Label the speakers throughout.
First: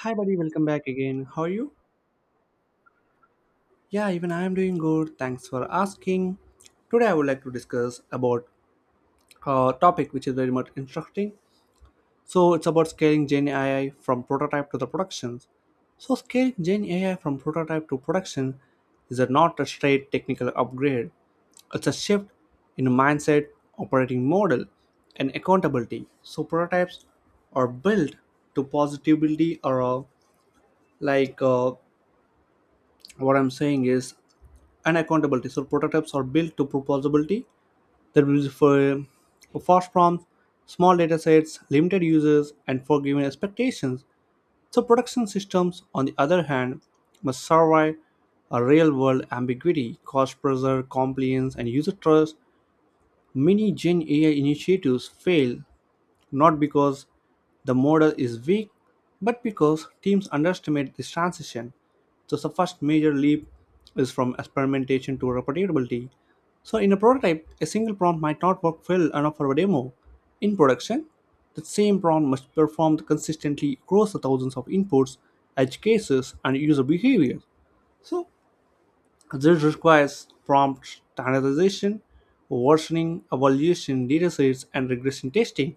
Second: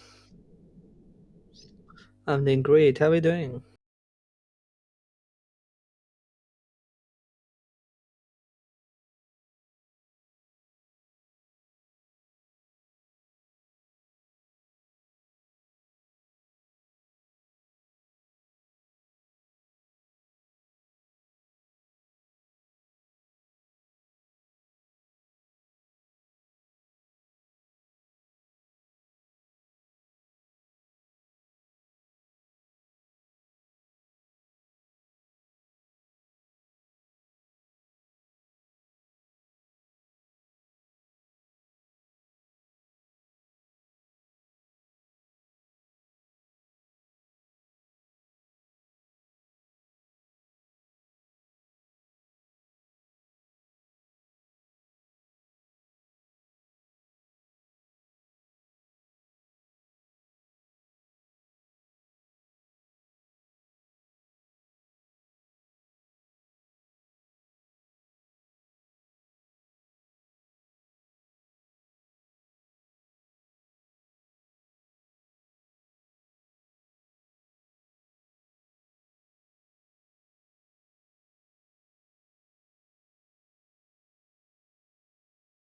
Speaker 1: Hi, buddy, welcome back again. How are you?
Speaker 2: I'm doing great. How are you doing?
Speaker 1: Yeah, even I am doing good. Thanks for asking. Today, I would like to discuss about a topic which is very much interesting. So, it's about scaling Gen AI from prototype to the productions. So, scaling Gen AI from prototype to production is a not a straight technical upgrade, it's a shift in mindset, operating model, and accountability. So, prototypes are built to positivity or like what I'm saying is and accountability. So prototypes are built to proposability. That will be for fast prompts, small data sets, limited users, and forgiving expectations. So production systems, on the other hand, must survive a real-world ambiguity, cost pressure, compliance, and user trust. Many Gen AI initiatives fail not because the model is weak, but because teams underestimate this transition. So the first major leap is from experimentation to reproducibility. So in a prototype, a single prompt might not work well enough for a demo. In production, the same prompt must perform consistently across the thousands of inputs, edge cases, and user behavior. So this requires prompt standardization, versioning, evaluation, datasets, and regression testing.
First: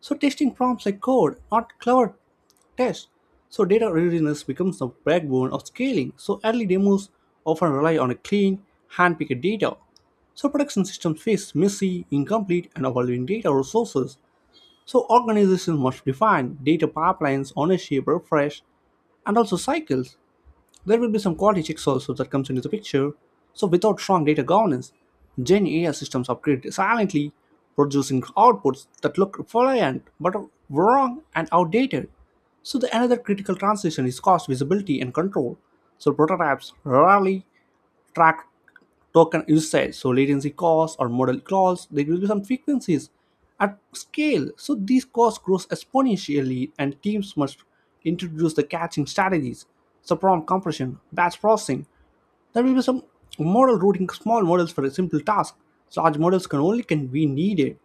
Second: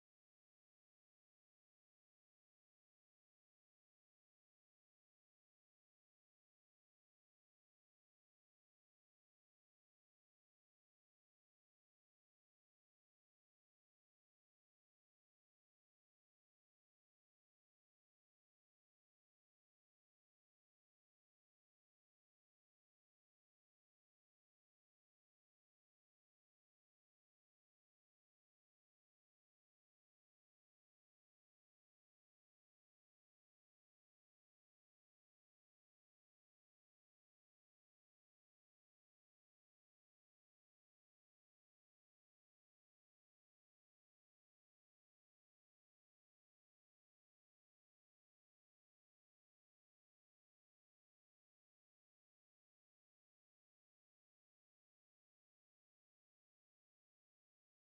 Speaker 1: So testing prompts like code, not clever tests. So data readiness becomes the backbone of scaling. So early demos often rely on a clean, hand-picked data. So production systems face messy, incomplete, and evolving data resources. So organizations must define data pipelines, ownership, refresh, and also cycles. There will be some quality checks also that comes into the picture. So without strong data governance, Gen AI systems upgrade silently, producing outputs that look reliant but are wrong and outdated. So the another critical transition is cost visibility and control. So prototypes rarely track token usage. So latency costs or model calls, there will be some frequencies at scale. So these costs grows exponentially and teams must introduce the catching strategies, subprompt compression, batch processing. There will be some model routing small models for a simple task. So large models can only can be needed.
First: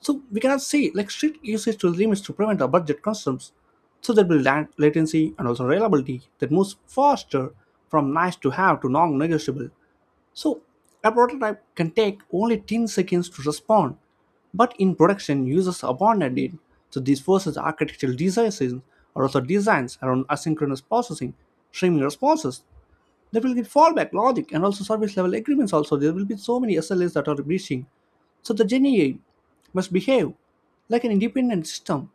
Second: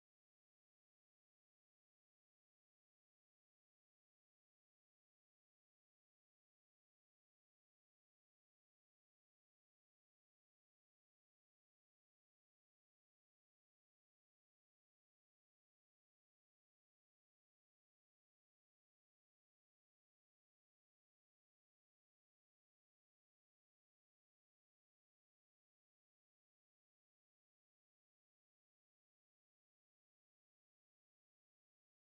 Speaker 1: So we cannot say like strict usage to limits to prevent our budget constraints. So there will be latency and also reliability that moves faster from nice to have to non-negotiable. So a prototype can take only 10 seconds to respond, but in production, users abandon it. So this forces architectural designs or also designs around asynchronous processing, streaming responses, there will be fallback logic and also service level agreements. Also, there will be so many SLAs that are breaching. So the Gen must behave like an independent system,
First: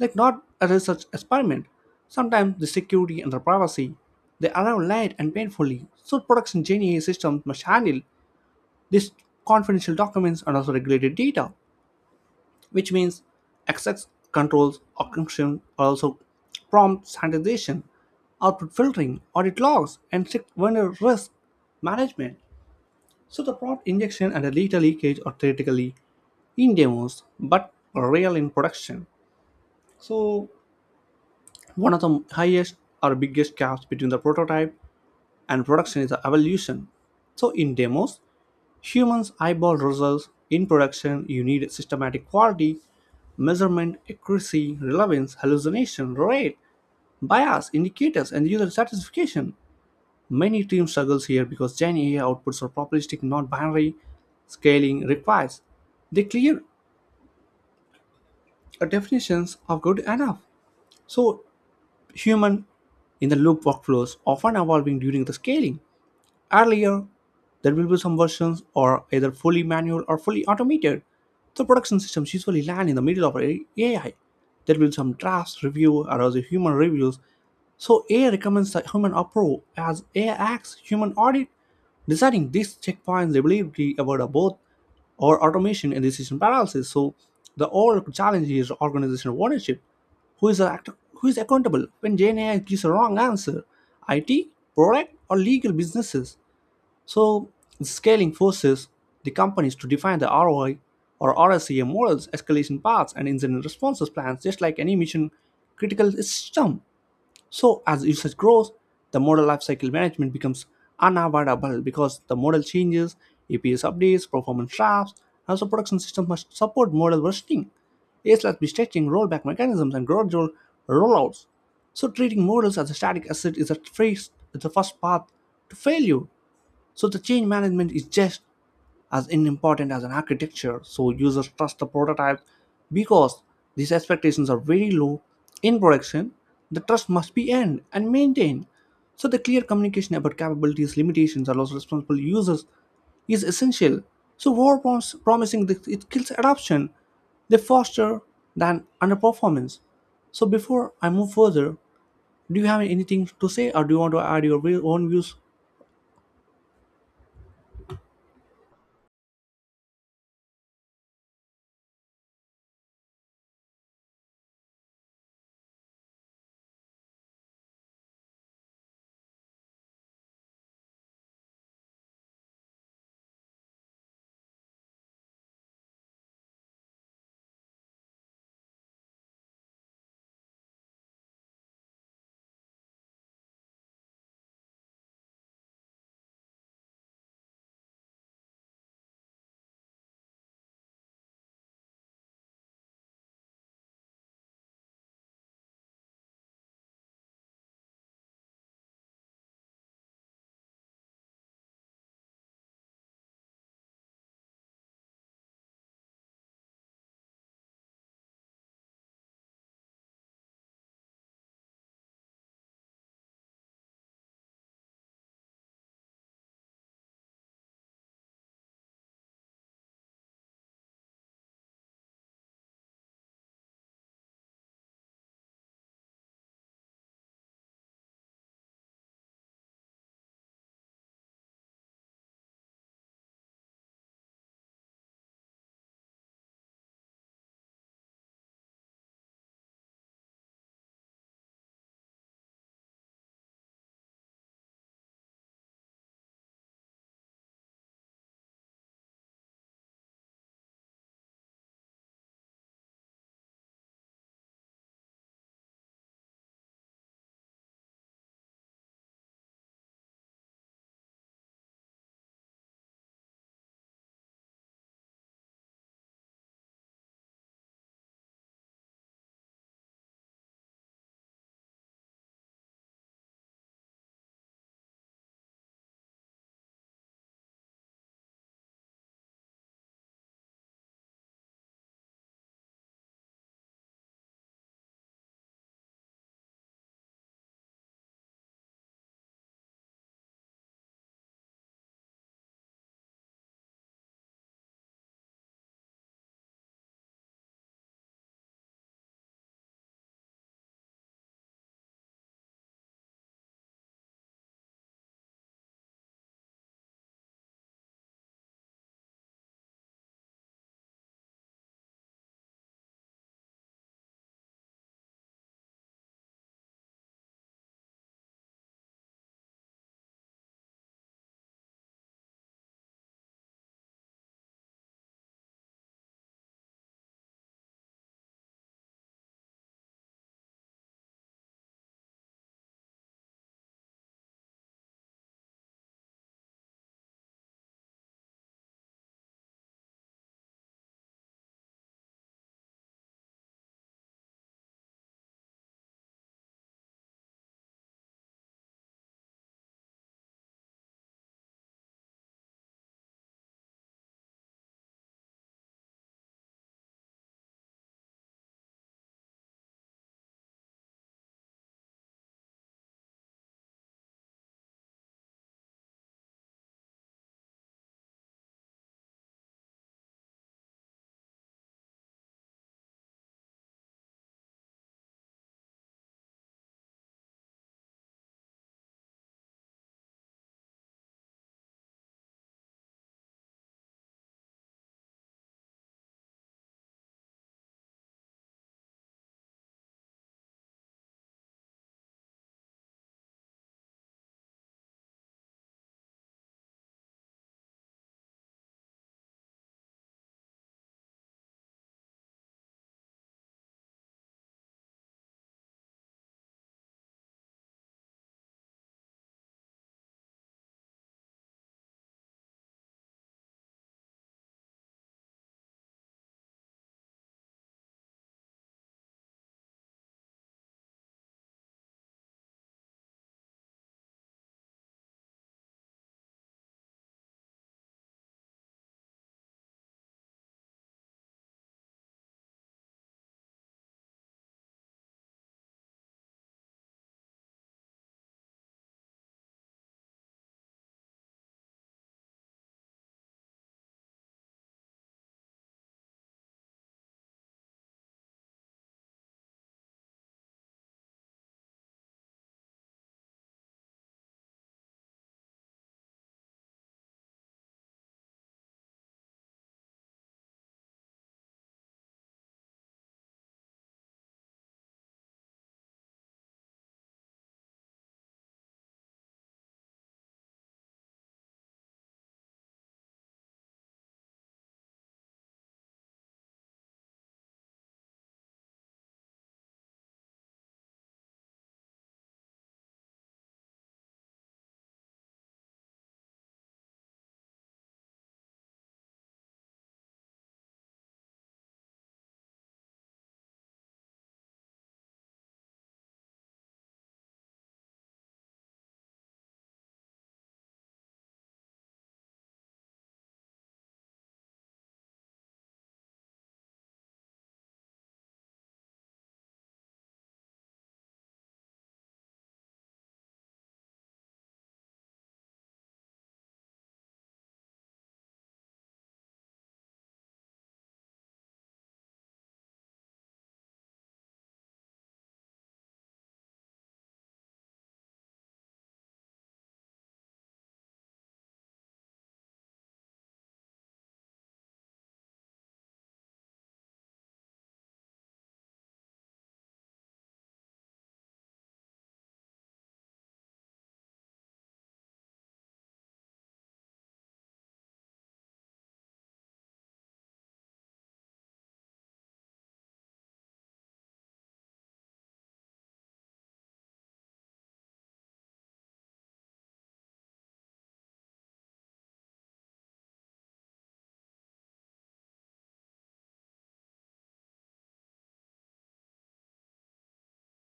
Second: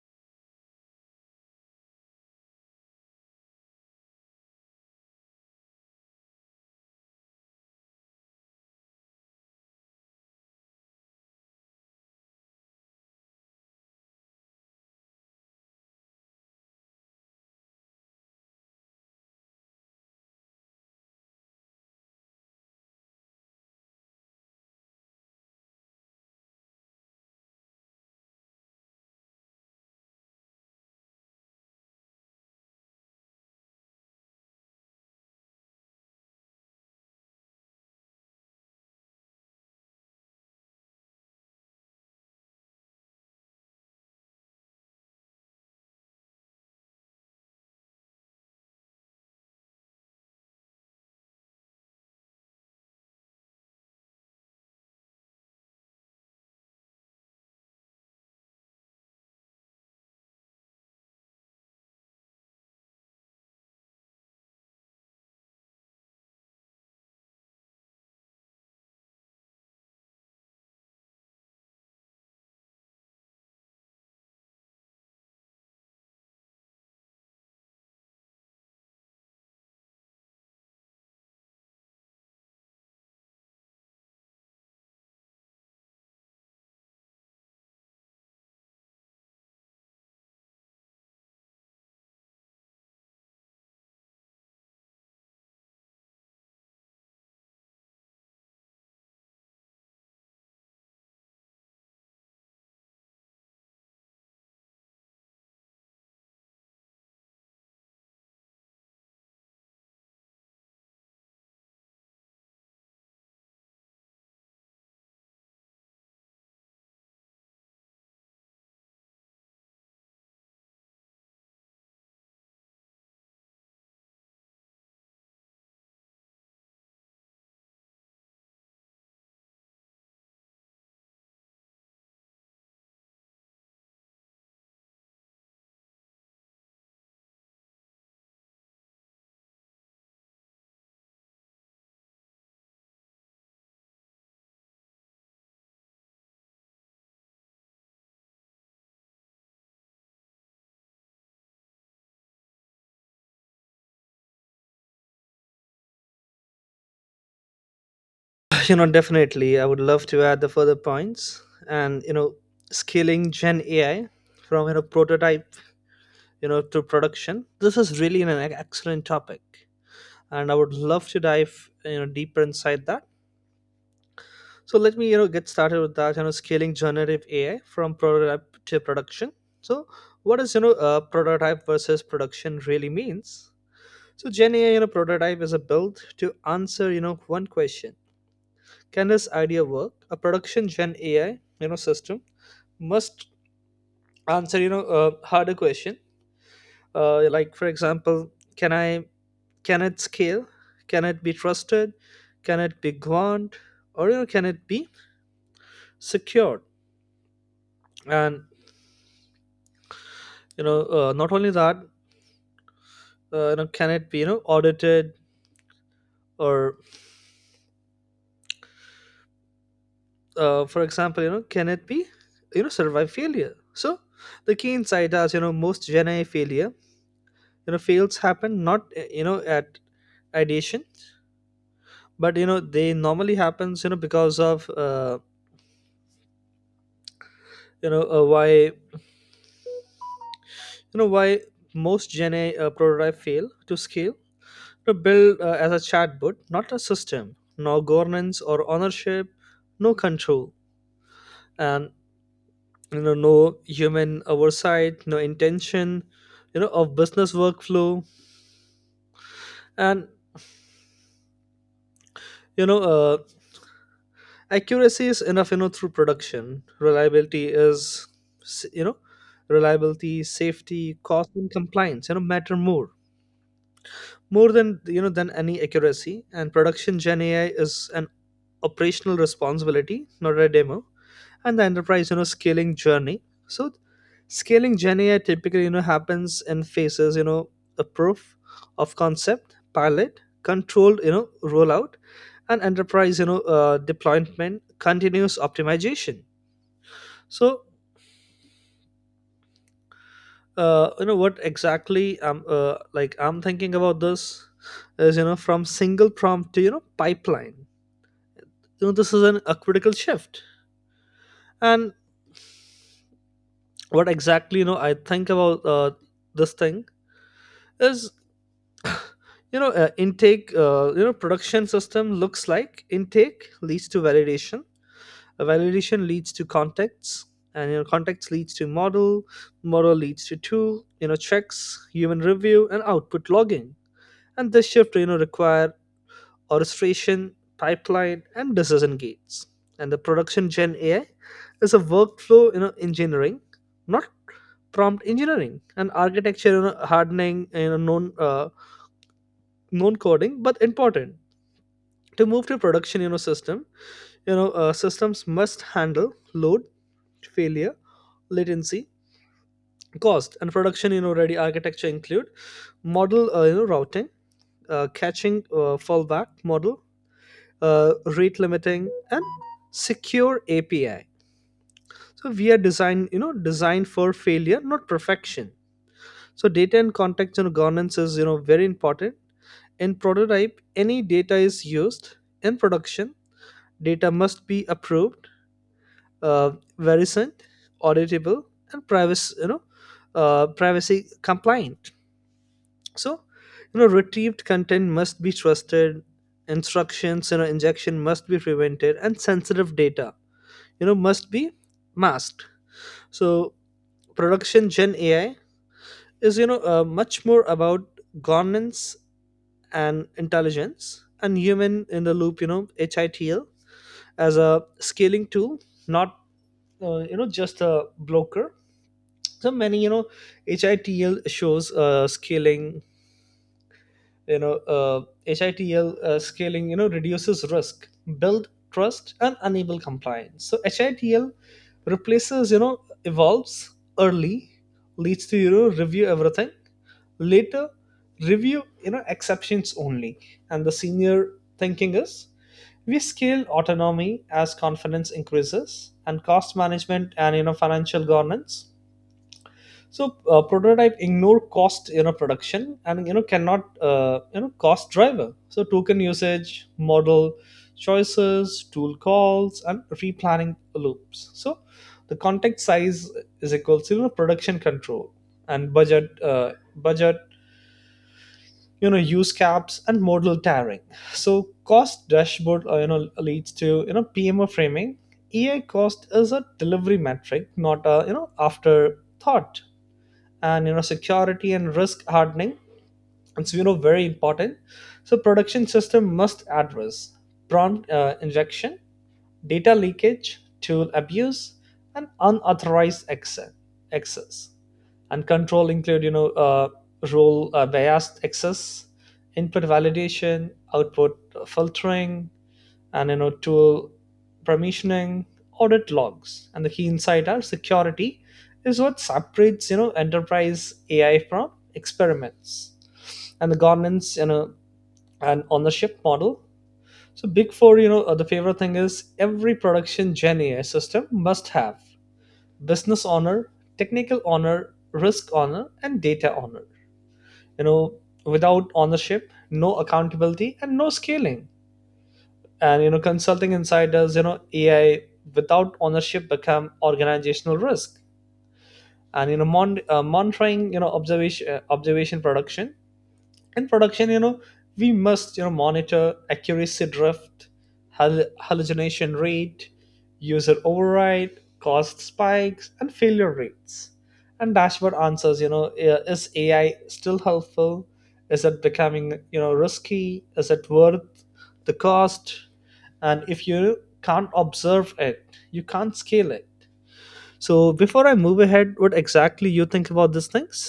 Speaker 1: like not a research experiment. Sometimes the security and the privacy they arrive late and painfully. So production Gen systems must handle these confidential documents and also regulated data which means access controls orchestration also prompt sanitization, output filtering, audit logs, and strict vendor risk management. So the prompt injection and the data leakage are theoretically in demos but real in production. So one of the highest or biggest gaps between the prototype and production is the evolution. So in demos, humans eyeball results in production. You need systematic quality, measurement, accuracy, relevance, hallucination, rate, bias, indicators, and user satisfaction. Many teams struggles here because Gen AI outputs are probabilistic, not binary. Scaling requires they clear definitions of good enough. So human in the loop workflows often evolving during the scaling. Earlier, there will be some versions or either fully manual or fully automated. The production systems usually land in the middle of AI. There will be some drafts, review, or other human reviews. So AI recommends the human approve as AI acts human audit. Deciding these checkpoints they believe reliability about a both or automation and decision paralysis. So the overall challenge is organizational ownership. Who is accountable when AI gives a wrong answer? IT, product, or legal businesses? So, scaling forces the companies to define the ROI or RSCM models, escalation paths, and incident responses plans, just like any mission critical system. So, as usage grows, the model lifecycle management becomes unavoidable because the model changes, APS updates, performance traps, and so production systems must support model versioning. ASLAS be stretching rollback mechanisms and gradual rollouts. So treating models as a static asset is a first, is the first path to failure. So the change management is just as important as an architecture. So users trust the prototype because these expectations are very low in production. The trust must be earned and maintained. So the clear communication about capabilities, limitations allows responsible users is essential. So war promising that it kills adoption, they foster than underperformance. So before I move further, do you have anything to say or do you want to add your own views?
Speaker 2: Definitely. I would love to add the further points and scaling Gen AI from prototype, to production. This is really an excellent topic. And I would love to dive, deeper inside that. So let me, get started with that, scaling generative AI from prototype to production. So what is, prototype versus production really means? So Gen AI, prototype is a build to answer, one question, can this idea work? A production gen AI, system must answer, a harder question. Like for example, can I can it scale? Can it be trusted? Can it be governed? Or, can it be secured? And, not only that, can it be, audited? Or, for example, can it be survive failure? So the key insight is, most Gen AI failure you know fails happen not, at ideation, but, they normally happens because of, why, why most gen a prototype fail to scale, to build as a chatbot, not a system. No governance or ownership, no control, and, no human oversight, no intention, of business workflow. And, you know uh, accuracy is enough, through production reliability is s- you know reliability, safety, cost and compliance, matter more than, than any accuracy. And production gen AI is an operational responsibility, not a demo. And the enterprise, scaling journey, so scaling journey, typically, happens in phases, a proof of concept, pilot, controlled, rollout, and enterprise, deployment, continuous optimization. So, what exactly I'm thinking about this is, from single prompt to, pipeline, this is a critical shift. And what exactly, I think about, this thing is, you know intake you know production system looks like: intake leads to validation, a validation leads to contacts, and, contacts leads to model, model leads to tool, checks, human review, and output logging. And this shift, require orchestration, pipeline and decision gates. And the production gen AI is a workflow, engineering, not prompt engineering. And architecture, you know, hardening you know known known coding, but important to move to production. Systems must handle load, failure, latency, cost. And production, ready architecture include model, routing, catching, fallback model, rate limiting and secure API. So we are designed you know designed for failure, not perfection. So data and context, governance is, very important. In prototype, any data is used. In production, data must be approved, uh, verifient, auditable, and privacy, privacy compliant. So, retrieved content must be trusted. Instructions, injection must be prevented, and sensitive data, must be masked. So production Gen AI is, much more about governance and intelligence and human in the loop, HITL as a scaling tool, not, just a blocker. So many, you know hitl shows scaling you know HITL, scaling, reduces risk, build trust and enable compliance. So HITL replaces you know evolves: early leads to, review everything, later review, exceptions only. And the senior thinking is, we scale autonomy as confidence increases. And cost management and, financial governance. So, prototype ignore cost, production and, cannot, cost driver, so token usage, model choices, tool calls and replanning loops. So the context size is equal to, production control and budget, budget, use caps and model tiering. So cost dashboard, leads to, PMO framing. EI cost is a delivery metric, not a, afterthought. And, security and risk hardening, it's, very important. So production system must address prompt, injection, data leakage, tool abuse and unauthorized access. And control include, role, biased access, input validation, output filtering, and, tool permissioning, audit logs. And the key insight are, security is what separates, enterprise AI from experiments. And the governance, and ownership model. So big four, the favorite thing is, every production gen AI system must have business owner, technical owner, risk owner and data owner. you know Without ownership, no accountability and no scaling. And, consulting insiders, AI without ownership become organizational risk. And, monitoring, observation production. In production, we must, monitor accuracy drift, hallucination rate, user override, cost spikes and failure rates. And dashboard answers, is AI still helpful? Is it becoming, risky? Is it worth the cost? And if you can't observe it, you can't scale it. So before I move ahead, what exactly you think about these things?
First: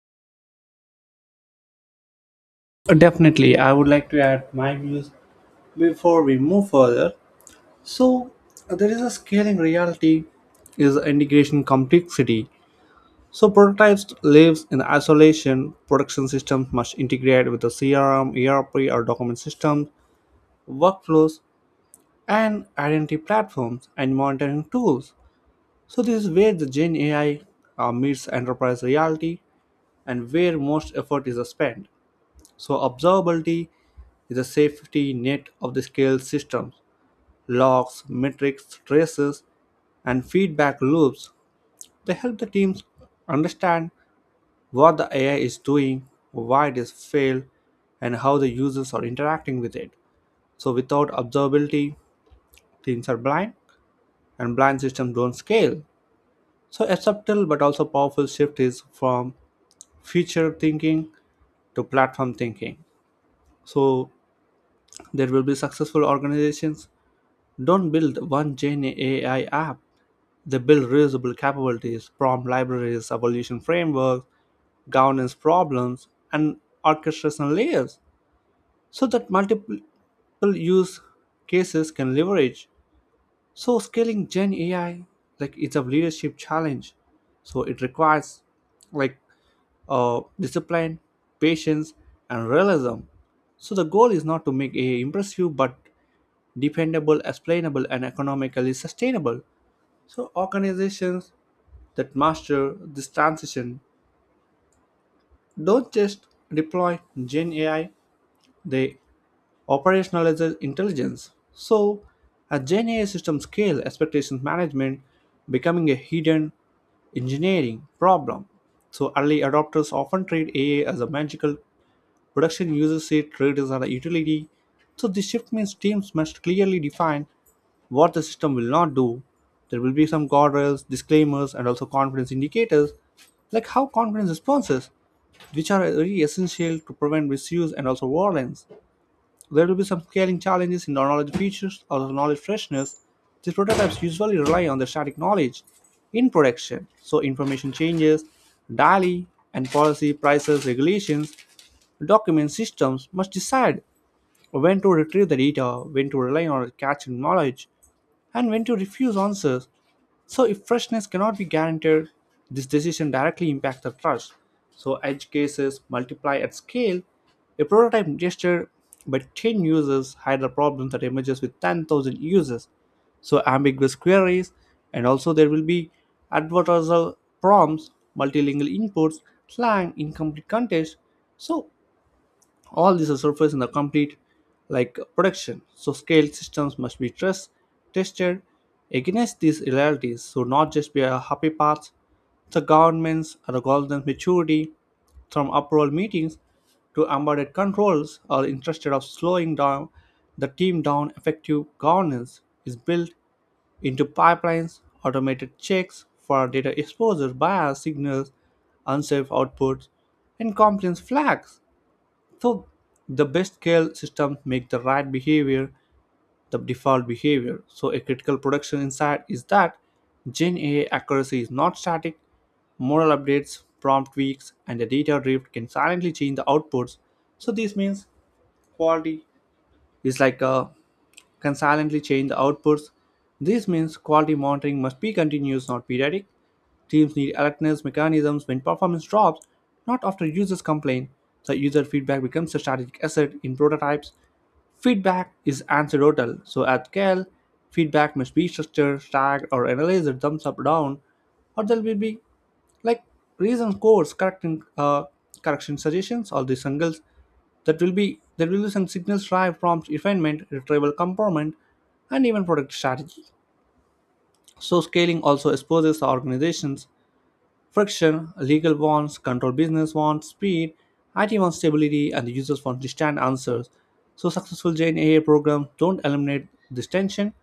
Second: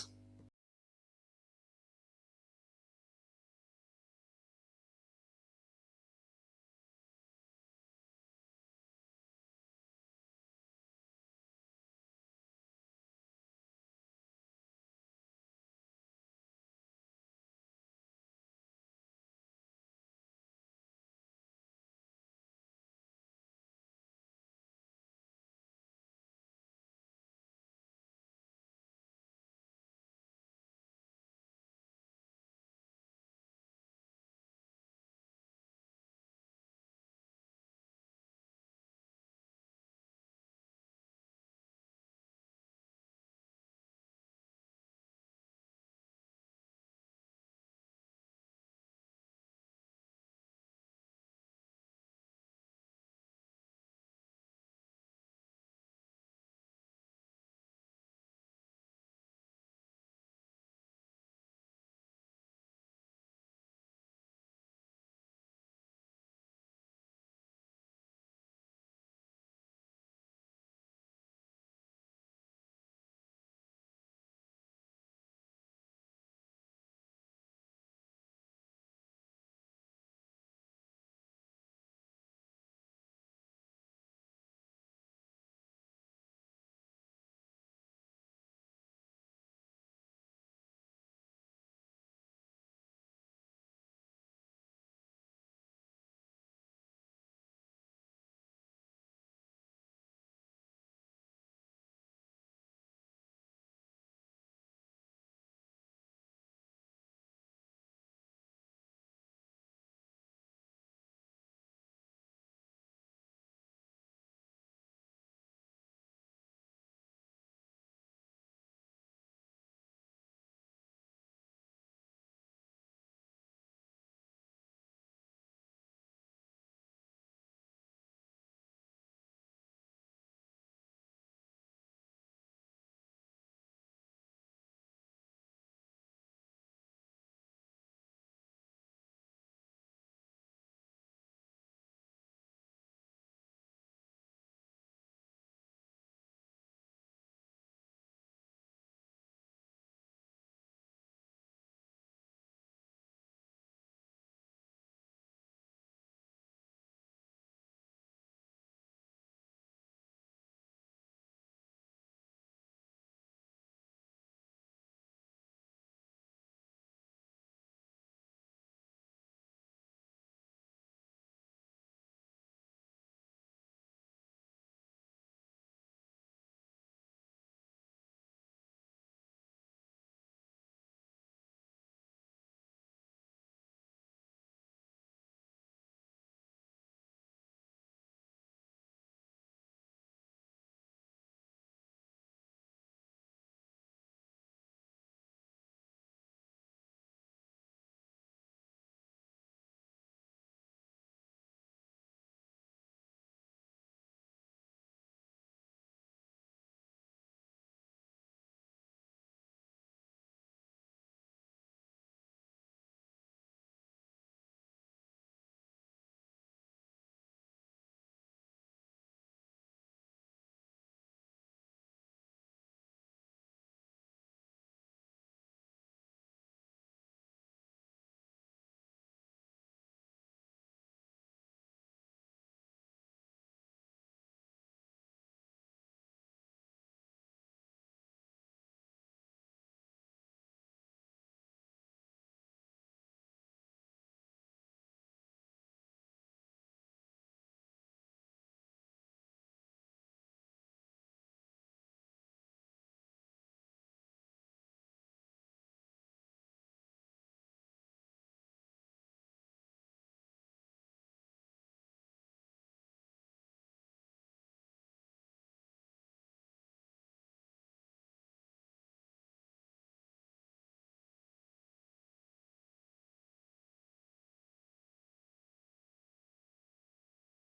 Speaker 1: Definitely, I would like to add my views before we move further. So, there is a scaling reality is integration complexity. So, prototypes lives in isolation. Production systems must integrate with the CRM, ERP, or document systems, workflows, and identity platforms and monitoring tools. So, this is where the Gen AI meets enterprise reality and where most effort is spent. So, observability is a safety net of the scale systems, logs, metrics, traces, and feedback loops. They help the teams understand what the AI is doing, why it is failed, and how the users are interacting with it. So, without observability, teams are blind, and blind systems don't scale. So, a subtle but also powerful shift is from feature thinking to platform thinking. So, there will be successful organizations don't build one Gen AI app. They build reusable capabilities, prompt libraries, evolution frameworks, governance problems, and orchestration layers so that multiple use cases can leverage. So scaling Gen AI like it's a leadership challenge. So it requires like discipline, patience, and realism. So the goal is not to make AI impressive but dependable, explainable, and economically sustainable. So organizations that master this transition don't just deploy Gen AI, they operationalize intelligence. So a Gen AI system scale expectations management becoming a hidden engineering problem. So early adopters often treat AI as a magical production users say traders are a utility. So this shift means teams must clearly define what the system will not do. There will be some guardrails, disclaimers, and also confidence indicators, like how confidence responses, which are very essential to prevent misuse and also violence. There will be some scaling challenges in the knowledge features or the knowledge freshness. These prototypes usually rely on the static knowledge in production, so information changes daily and policy, prices, regulations, document systems must decide when to retrieve the data, when to rely on cached knowledge, and when to refuse answers. So, if freshness cannot be guaranteed, this decision directly impacts the trust. So, edge cases multiply at scale. A prototype gesture by 10 users hide the problem that emerges with 10,000 users. So, ambiguous queries, and also there will be advertorial prompts, multilingual inputs, slang, incomplete context. So, all these are surface in the complete like production. So scale systems must be trust, tested against these realities. So not just be a happy path. The governments or the government maturity from approval meetings to embedded controls are interested of slowing down the team down effective governance is built into pipelines, automated checks for data exposure bias signals, unsafe outputs, and compliance flags. So the best scale systems make the right behavior the default behavior. So a critical production insight is that Gen A I accuracy is not static. Model updates, prompt tweaks, and the data drift can silently change the outputs. So this means quality is like a can silently change the outputs. This means quality monitoring must be continuous, not periodic. Teams need alertness mechanisms when performance drops, not after users complain. The user feedback becomes a strategic asset in prototypes. Feedback is anecdotal, so at scale, feedback must be structured, tagged, or analyzed thumbs up down, or there will be like reason scores, correcting correction suggestions, all these angles that will be there will be some signals drive prompts refinement, retrieval component, and even product strategy. So scaling also exposes organizations friction, legal wants control, business wants speed, IT wants stability, and the users want instant answers. So successful Gen AI programs don't eliminate this tension.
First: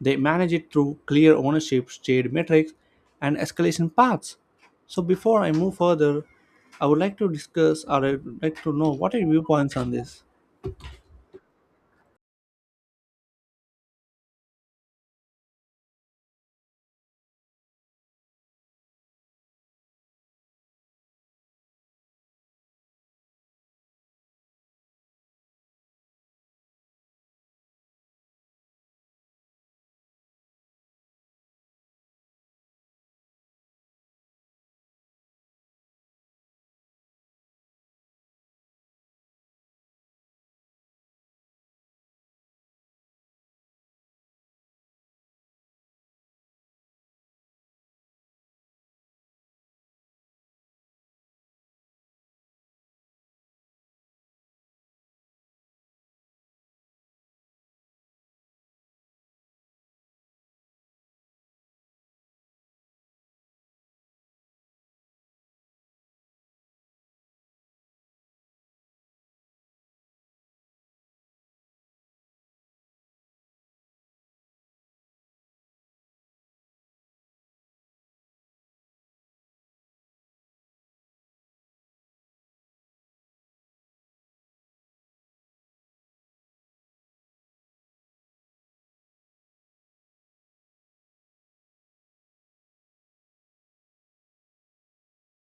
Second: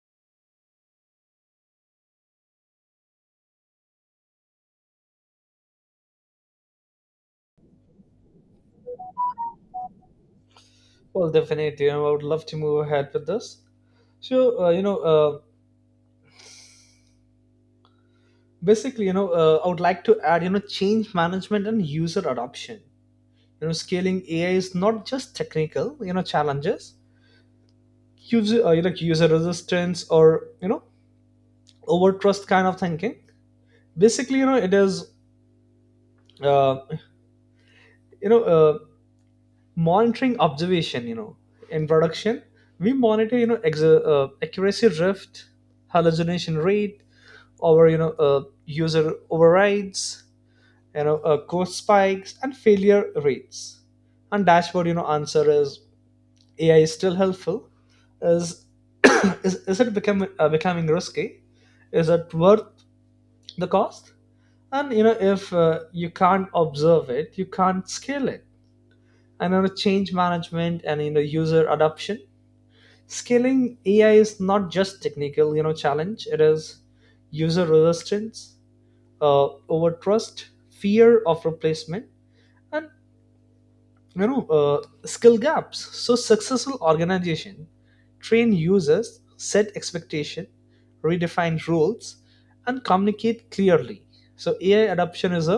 Speaker 1: They manage it through clear ownership, shared metrics, and escalation paths. So before I move further, I would like to discuss or I would like to know what are your viewpoints on this.
Speaker 2: Well definitely, I would love to move ahead with this. So, basically, I would like to add, change management and user adoption. You know, scaling AI is not just technical, challenges, user, user resistance or, over trust kind of thinking. Basically, it is, uh, you know, uh, monitoring observation, in production. We monitor, accuracy drift, hallucination rate, or, user overrides, cost spikes and failure rates. And dashboard, answer is, AI is still helpful. Is Is it becoming risky? Is it worth the cost? And, if, you can't observe it, you can't scale it. And, change management and, user adoption. Scaling AI is not just technical, challenge, it is user resistance, uh, over trust, fear of replacement, and, skill gaps. So successful organization train users, set expectation, redefine rules and communicate clearly. So AI adoption is a,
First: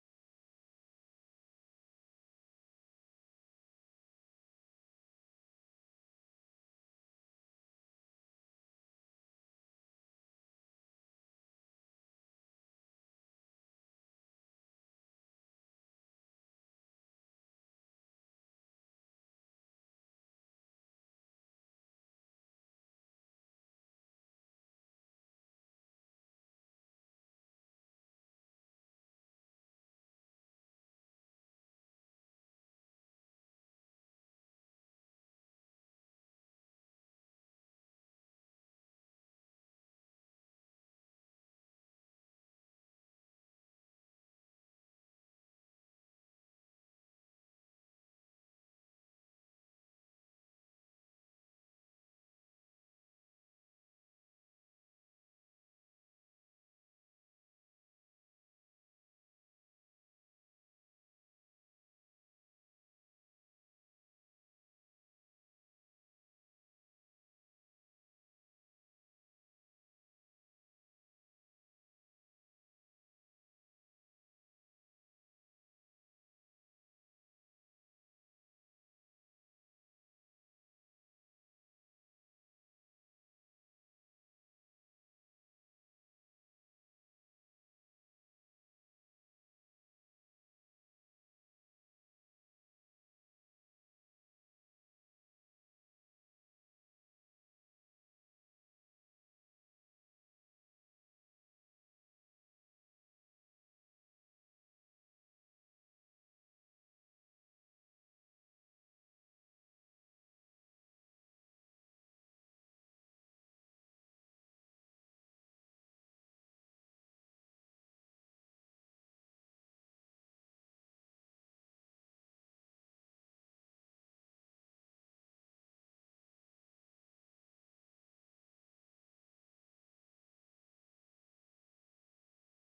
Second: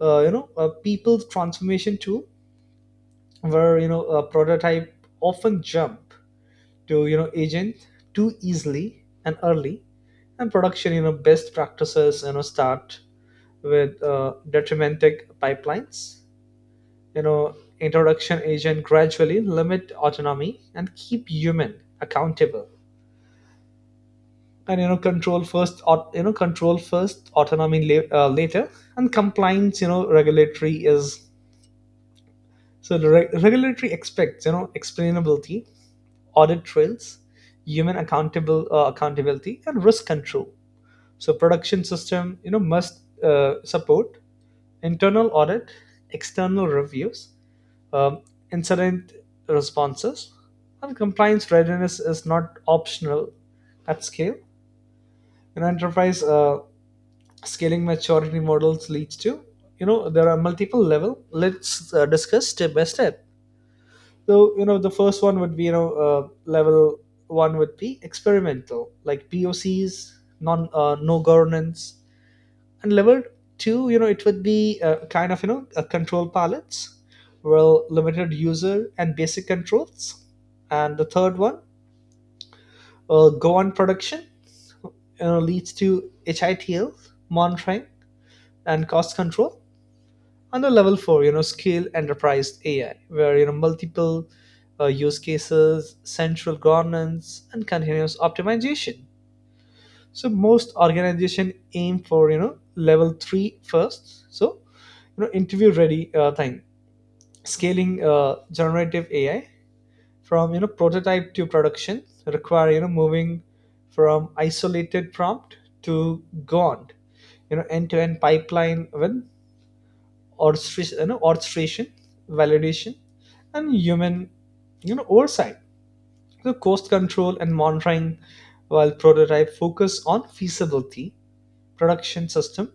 Speaker 2: a people's transformation tool, where, a prototype often jump to, agent too easily and early. And production, best practices, start with, detrimental pipelines, you know introduction agent gradually, limit autonomy and keep human accountable. And, control first, control first, autonomy later. And compliance, regulatory is, so the regulatory expects, explainability, audit trails, human accountable accountability and risk control. So production system, must, support internal audit, external reviews, um, incident responses, and compliance readiness is not optional at scale. In enterprise, scaling maturity models leads to, there are multiple level, let's, discuss step by step. So, the first one would be, level one would be experimental like POCs, non no governance. And level two, it would be, kind of, control palettes, well, limited user and basic controls. And the third one, go on production, leads to HITL monitoring and cost control. And the level four, scale enterprise AI, where, multiple, use cases, central governance and continuous optimization. So most organization aim for, level three first. So, interview ready, thing: scaling, generative AI from, prototype to production require, moving from isolated prompt to gond, end to end pipeline with orchestration, validation and human, oversight. So cost control and monitoring, while prototype focus on feasibility, production system,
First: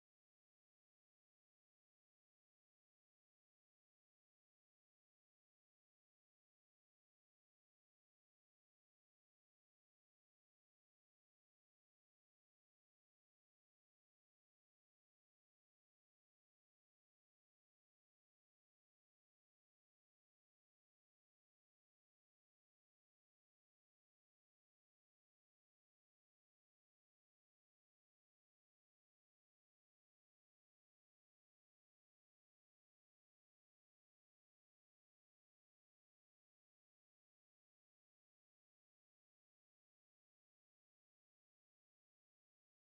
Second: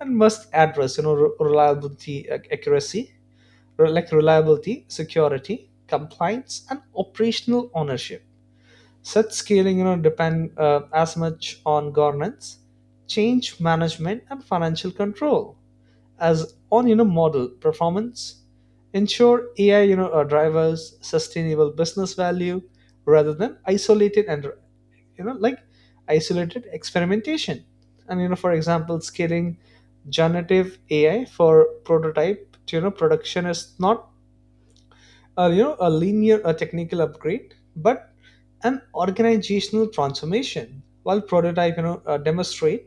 Speaker 2: and must address, you know re- reliability ac- accuracy like reliability, security, compliance, and operational ownership. Such scaling, depend, as much on governance, change management, and financial control as on, model performance. Ensure AI, drivers sustainable business value rather than isolated and, you know like isolated experimentation. And, for example, scaling generative AI for prototype to, production is not a, you know a linear a technical upgrade, but an organizational transformation. While prototype, demonstrate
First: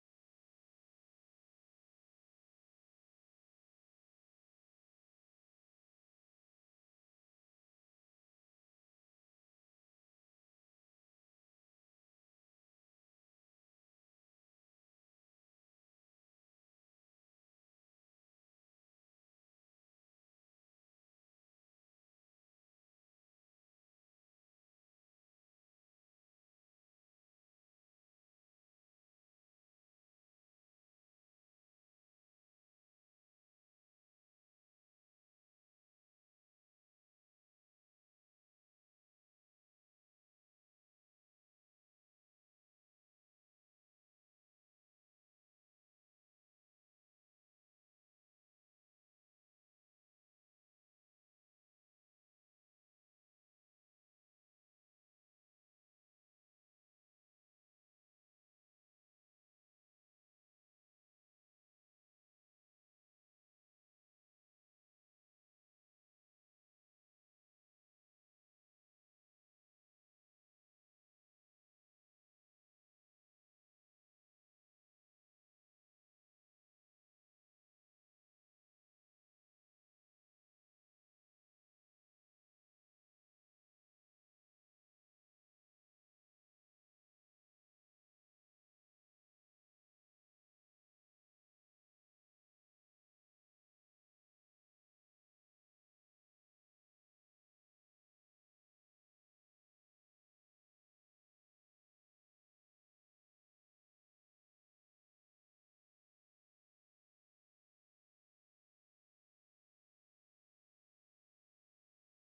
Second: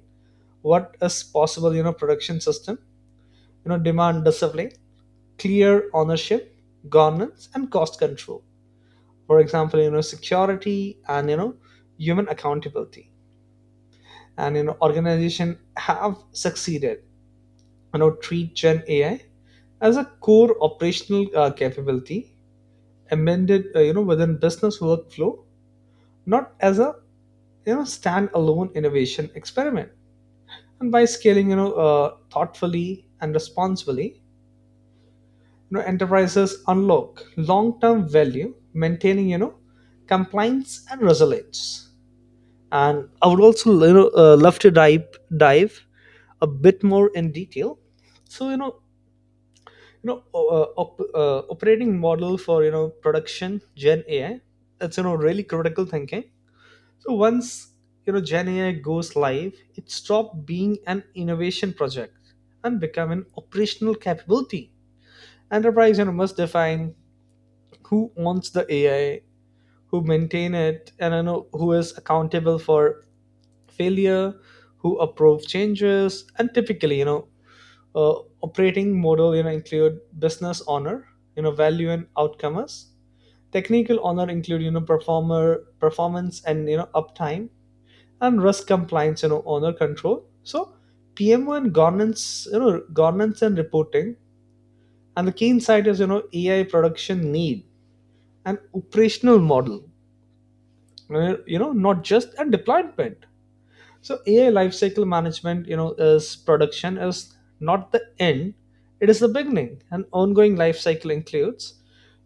Speaker 2: what is possible, production system, demand discipline, clear ownership, governance and cost control. For example, security and, human accountability. And, organization have succeeded, treat gen AI as a core operational, capability, amended, within business workflow, not as a, standalone innovation experiment. And by scaling, thoughtfully and responsibly, enterprises unlock long-term value, maintaining, compliance and resilience. And I would also, love to dive a bit more in detail. So, you know operating model for, production gen AI, that's, really critical thinking. So once, Gen AI goes live, it stopped being an innovation project and become an operational capability. Enterprise, must define who owns the AI, who maintain it, and, who is accountable for failure, who approve changes. And typically, uh, operating model, include business owner, value and outcomers. Technical honor include, you know performer performance and, uptime and risk compliance, owner control. So PMO and governance, governance and reporting. And the key insight is, AI production need an operational model, not just a deployment. So AI lifecycle management, is, production is not the end, it is the beginning. An ongoing lifecycle includes,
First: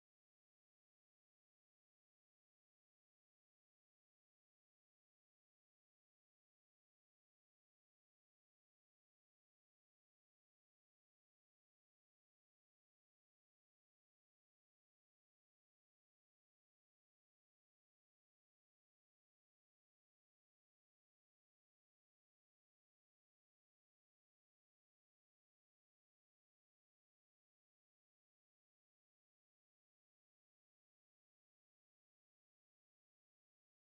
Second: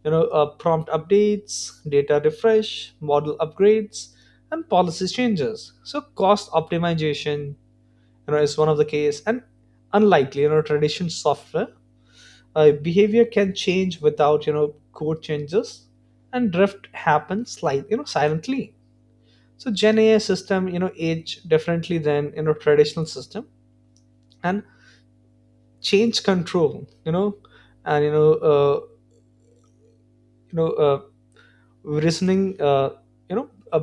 Speaker 2: prompt updates, data refresh, model upgrades and policy changes. So cost optimization, is one of the case. And unlikely, tradition software, behavior can change without, code changes, and drift happens slight you know silently. So gen AI system, age differently than, traditional system. And change control, you know and you know reasoning, you know uh,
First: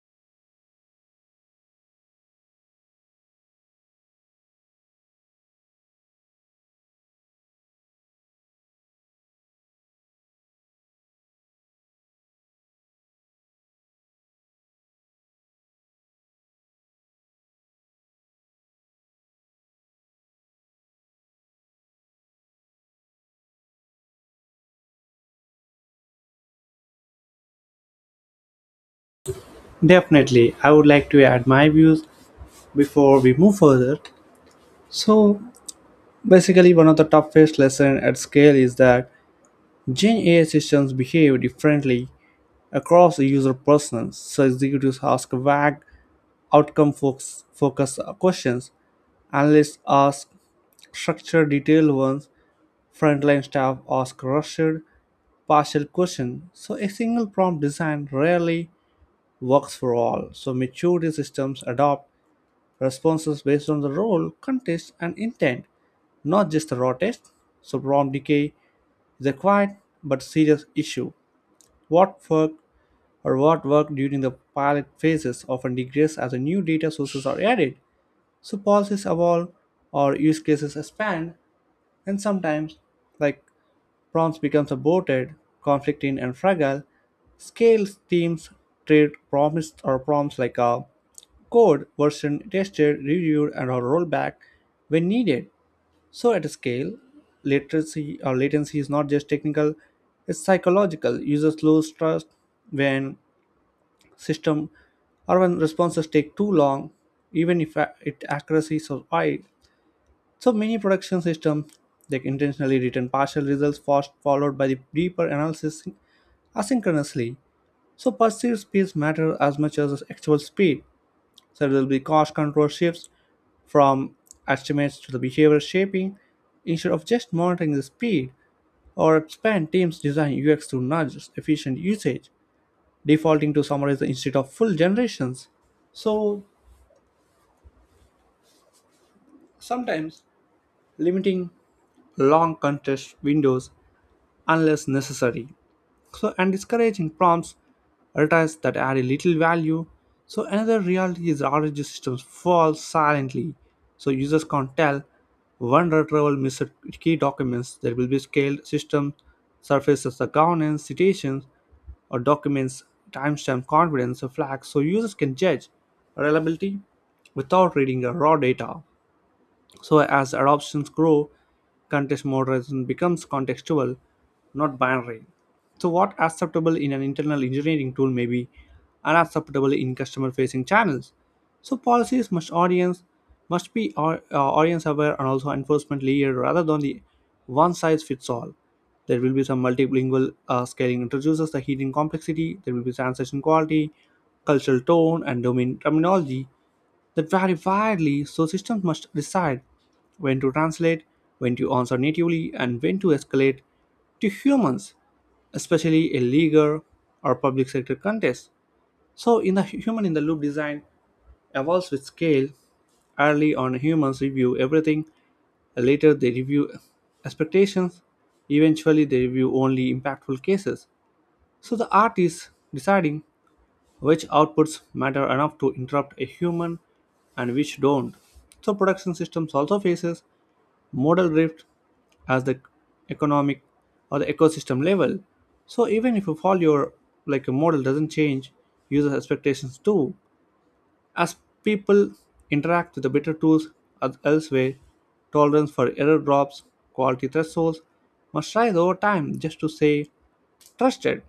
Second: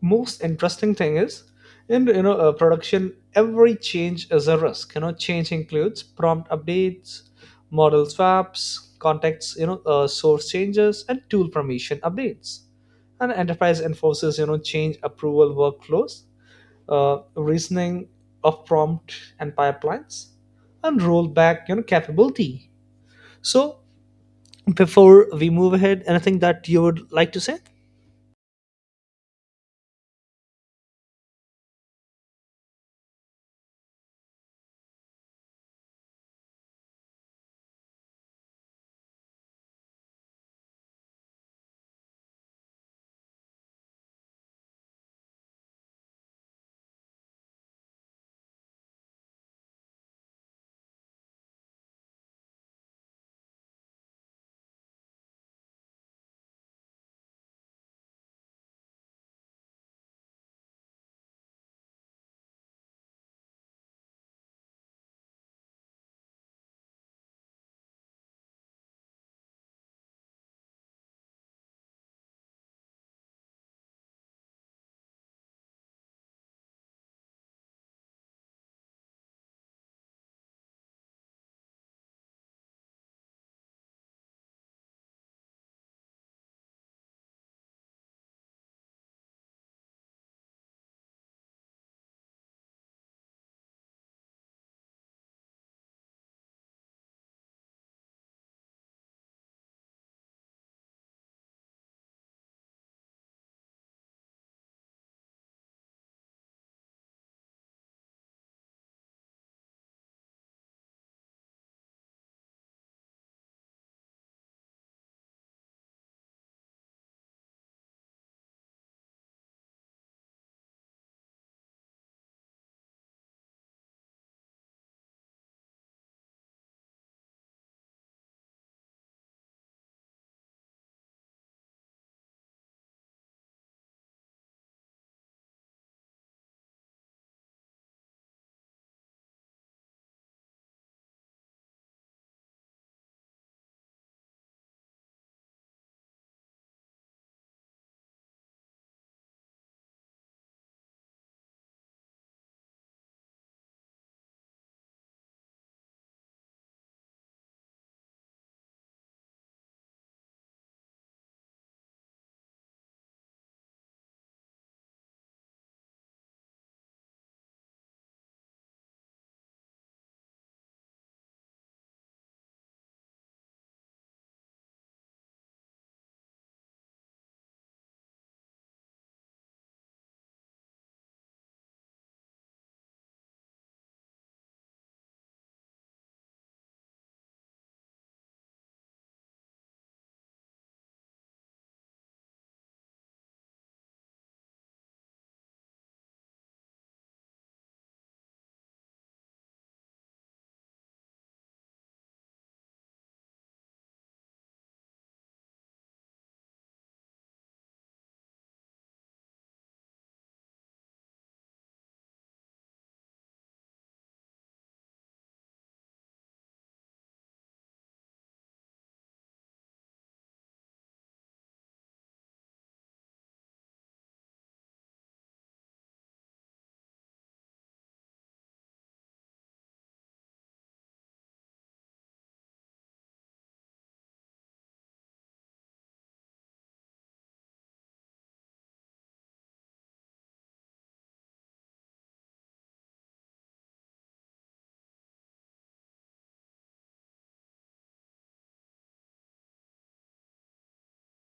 Speaker 2: most interesting thing is, in, production, every change is a risk. You know, change includes prompt updates, model swaps, contacts, source changes and tool permission updates. And enterprise enforces, change approval workflows, reasoning of prompt and pipelines, and rollback, capability. So before we move ahead, anything that you would like to say?
Speaker 1: Definitely, I would like to add my views before we move further. So basically, one of the toughest lesson at scale is that Gen AI systems behave differently across user personas, so executives ask vague focused questions, analysts ask structured detailed ones, frontline staff ask rushed partial questions. So a single prompt design rarely works for all. So maturity systems adopt responses based on the role, context, and intent, not just the raw text. So prompt decay is a quiet but serious issue. What worked. What worked during the pilot phases often degrades as new data sources are added. So policies evolve or use cases expand, and sometimes, like, prompts becomes aborted, conflicting and fragile. Scale teams trade promised or prompts like a code version tested, reviewed, and or rollback when needed. So at a scale, literacy or latency is not just technical, it's psychological. Users lose trust when system or when responses take too long, even if it accuracy is so high. So many production systems they intentionally return partial results fast followed by the deeper analysis asynchronously. So perceived speeds matter as much as actual speed. So there will be cost control shifts from estimates to the behavior shaping instead of just monitoring the speed or expand teams design UX to nudge efficient usage, defaulting to summarize instead of full generations. So sometimes limiting long contest windows unless necessary. So, and discouraging prompts retires that add a little value. So, another reality is RNG systems fall silently. So, users can't tell one retrieval missed key documents. There will be scaled system surfaces the governance, citations, or documents, timestamp, confidence, or flags. So, users can judge reliability without reading the raw data. So as adoptions grow, context moderation becomes contextual, not binary. So, what acceptable in an internal engineering tool may be unacceptable in customer-facing channels. So, policies must audience must be or audience aware and also enforcement layer rather than the one size fits all. There will be some multilingual scaling introduces the hidden complexity. There will be translation quality, cultural tone, and domain terminology that vary widely, so systems must decide when to translate, when to answer natively, and when to escalate to humans, especially a legal or public sector contexts. So, in the human in the loop design evolves with scale. Early on, humans review everything, later, they review expectations, eventually, they review only impactful cases. So, the art is deciding which outputs matter enough to interrupt a human and which don't. So production systems also faces modal drift as the economic or the ecosystem level. So even if you follow your like a model doesn't change, user expectations do. As people interact with the better tools as elsewhere, tolerance for error drops, quality thresholds must rise over time just to say trusted.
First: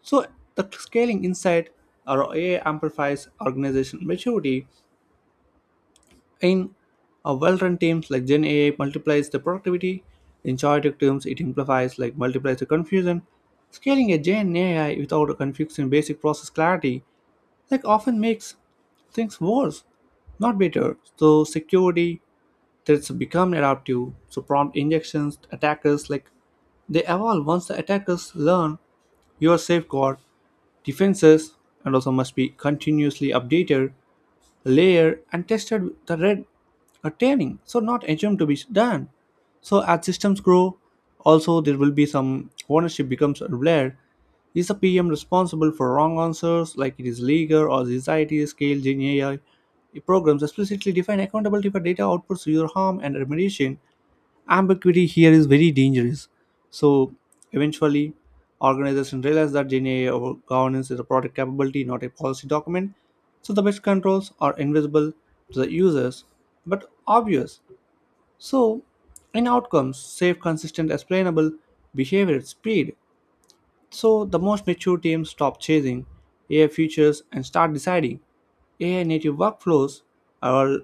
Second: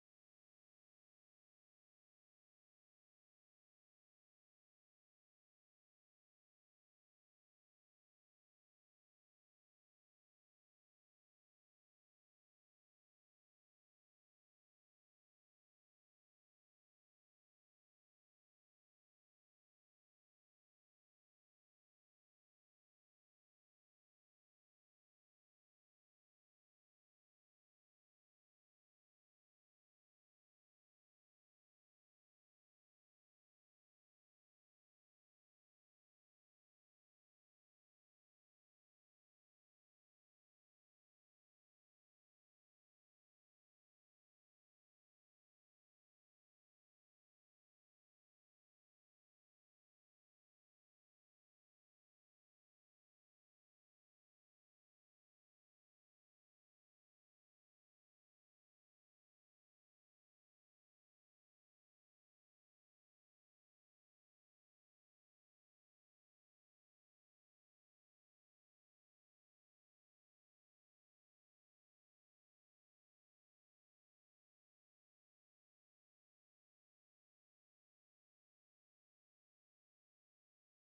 Speaker 1: So the scaling insight or AI amplifies organization maturity in a well-run teams like Gen AI multiplies the productivity. In chaotic terms, it amplifies like multiplies the confusion. Scaling a Gen AI without a confusing basic process clarity like often makes things worse, not better. So security threats become adaptive. So prompt injections, attackers like they evolve once the attackers learn your safeguard defenses and also must be continuously updated, layered, and tested with the red a training, so not assumed to be done. So as systems grow, also there will be some ownership becomes aware. Is the PM responsible for wrong answers, like it is legal or society scale Gen AI? Programs explicitly define accountability for data outputs, user harm, and remediation ambiguity here is very dangerous. So eventually, organizations realize that DNA or governance is a product capability, not a policy document. So the best controls are invisible to the users, but obvious. So in outcomes, safe, consistent, explainable behavior at speed. So the most mature teams stop chasing AI features and start deciding AI native workflows are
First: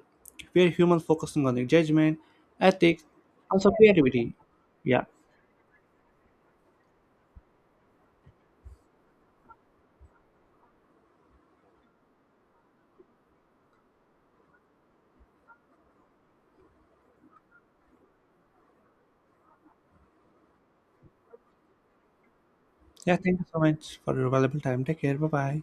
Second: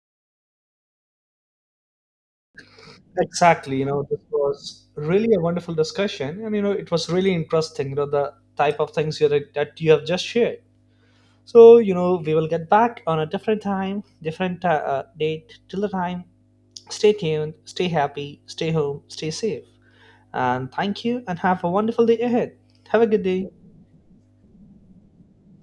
Speaker 1: where humans focusing on the judgment, ethics, also
Speaker 2: Exactly. You know, this
Speaker 1: creativity.
Speaker 2: was
Speaker 1: Yeah.
Speaker 2: really a wonderful discussion, and you know, it was really interesting. You know, the type of things you that you have just shared. So you know, we will get back on a different time, different, date. Till the time, stay tuned, stay happy, stay home, stay safe, and thank you, and have a wonderful day ahead. Have a
Speaker 1: Yeah,
Speaker 2: good
Speaker 1: thank you
Speaker 2: day.
Speaker 1: so much for your valuable time. Take care. Bye bye.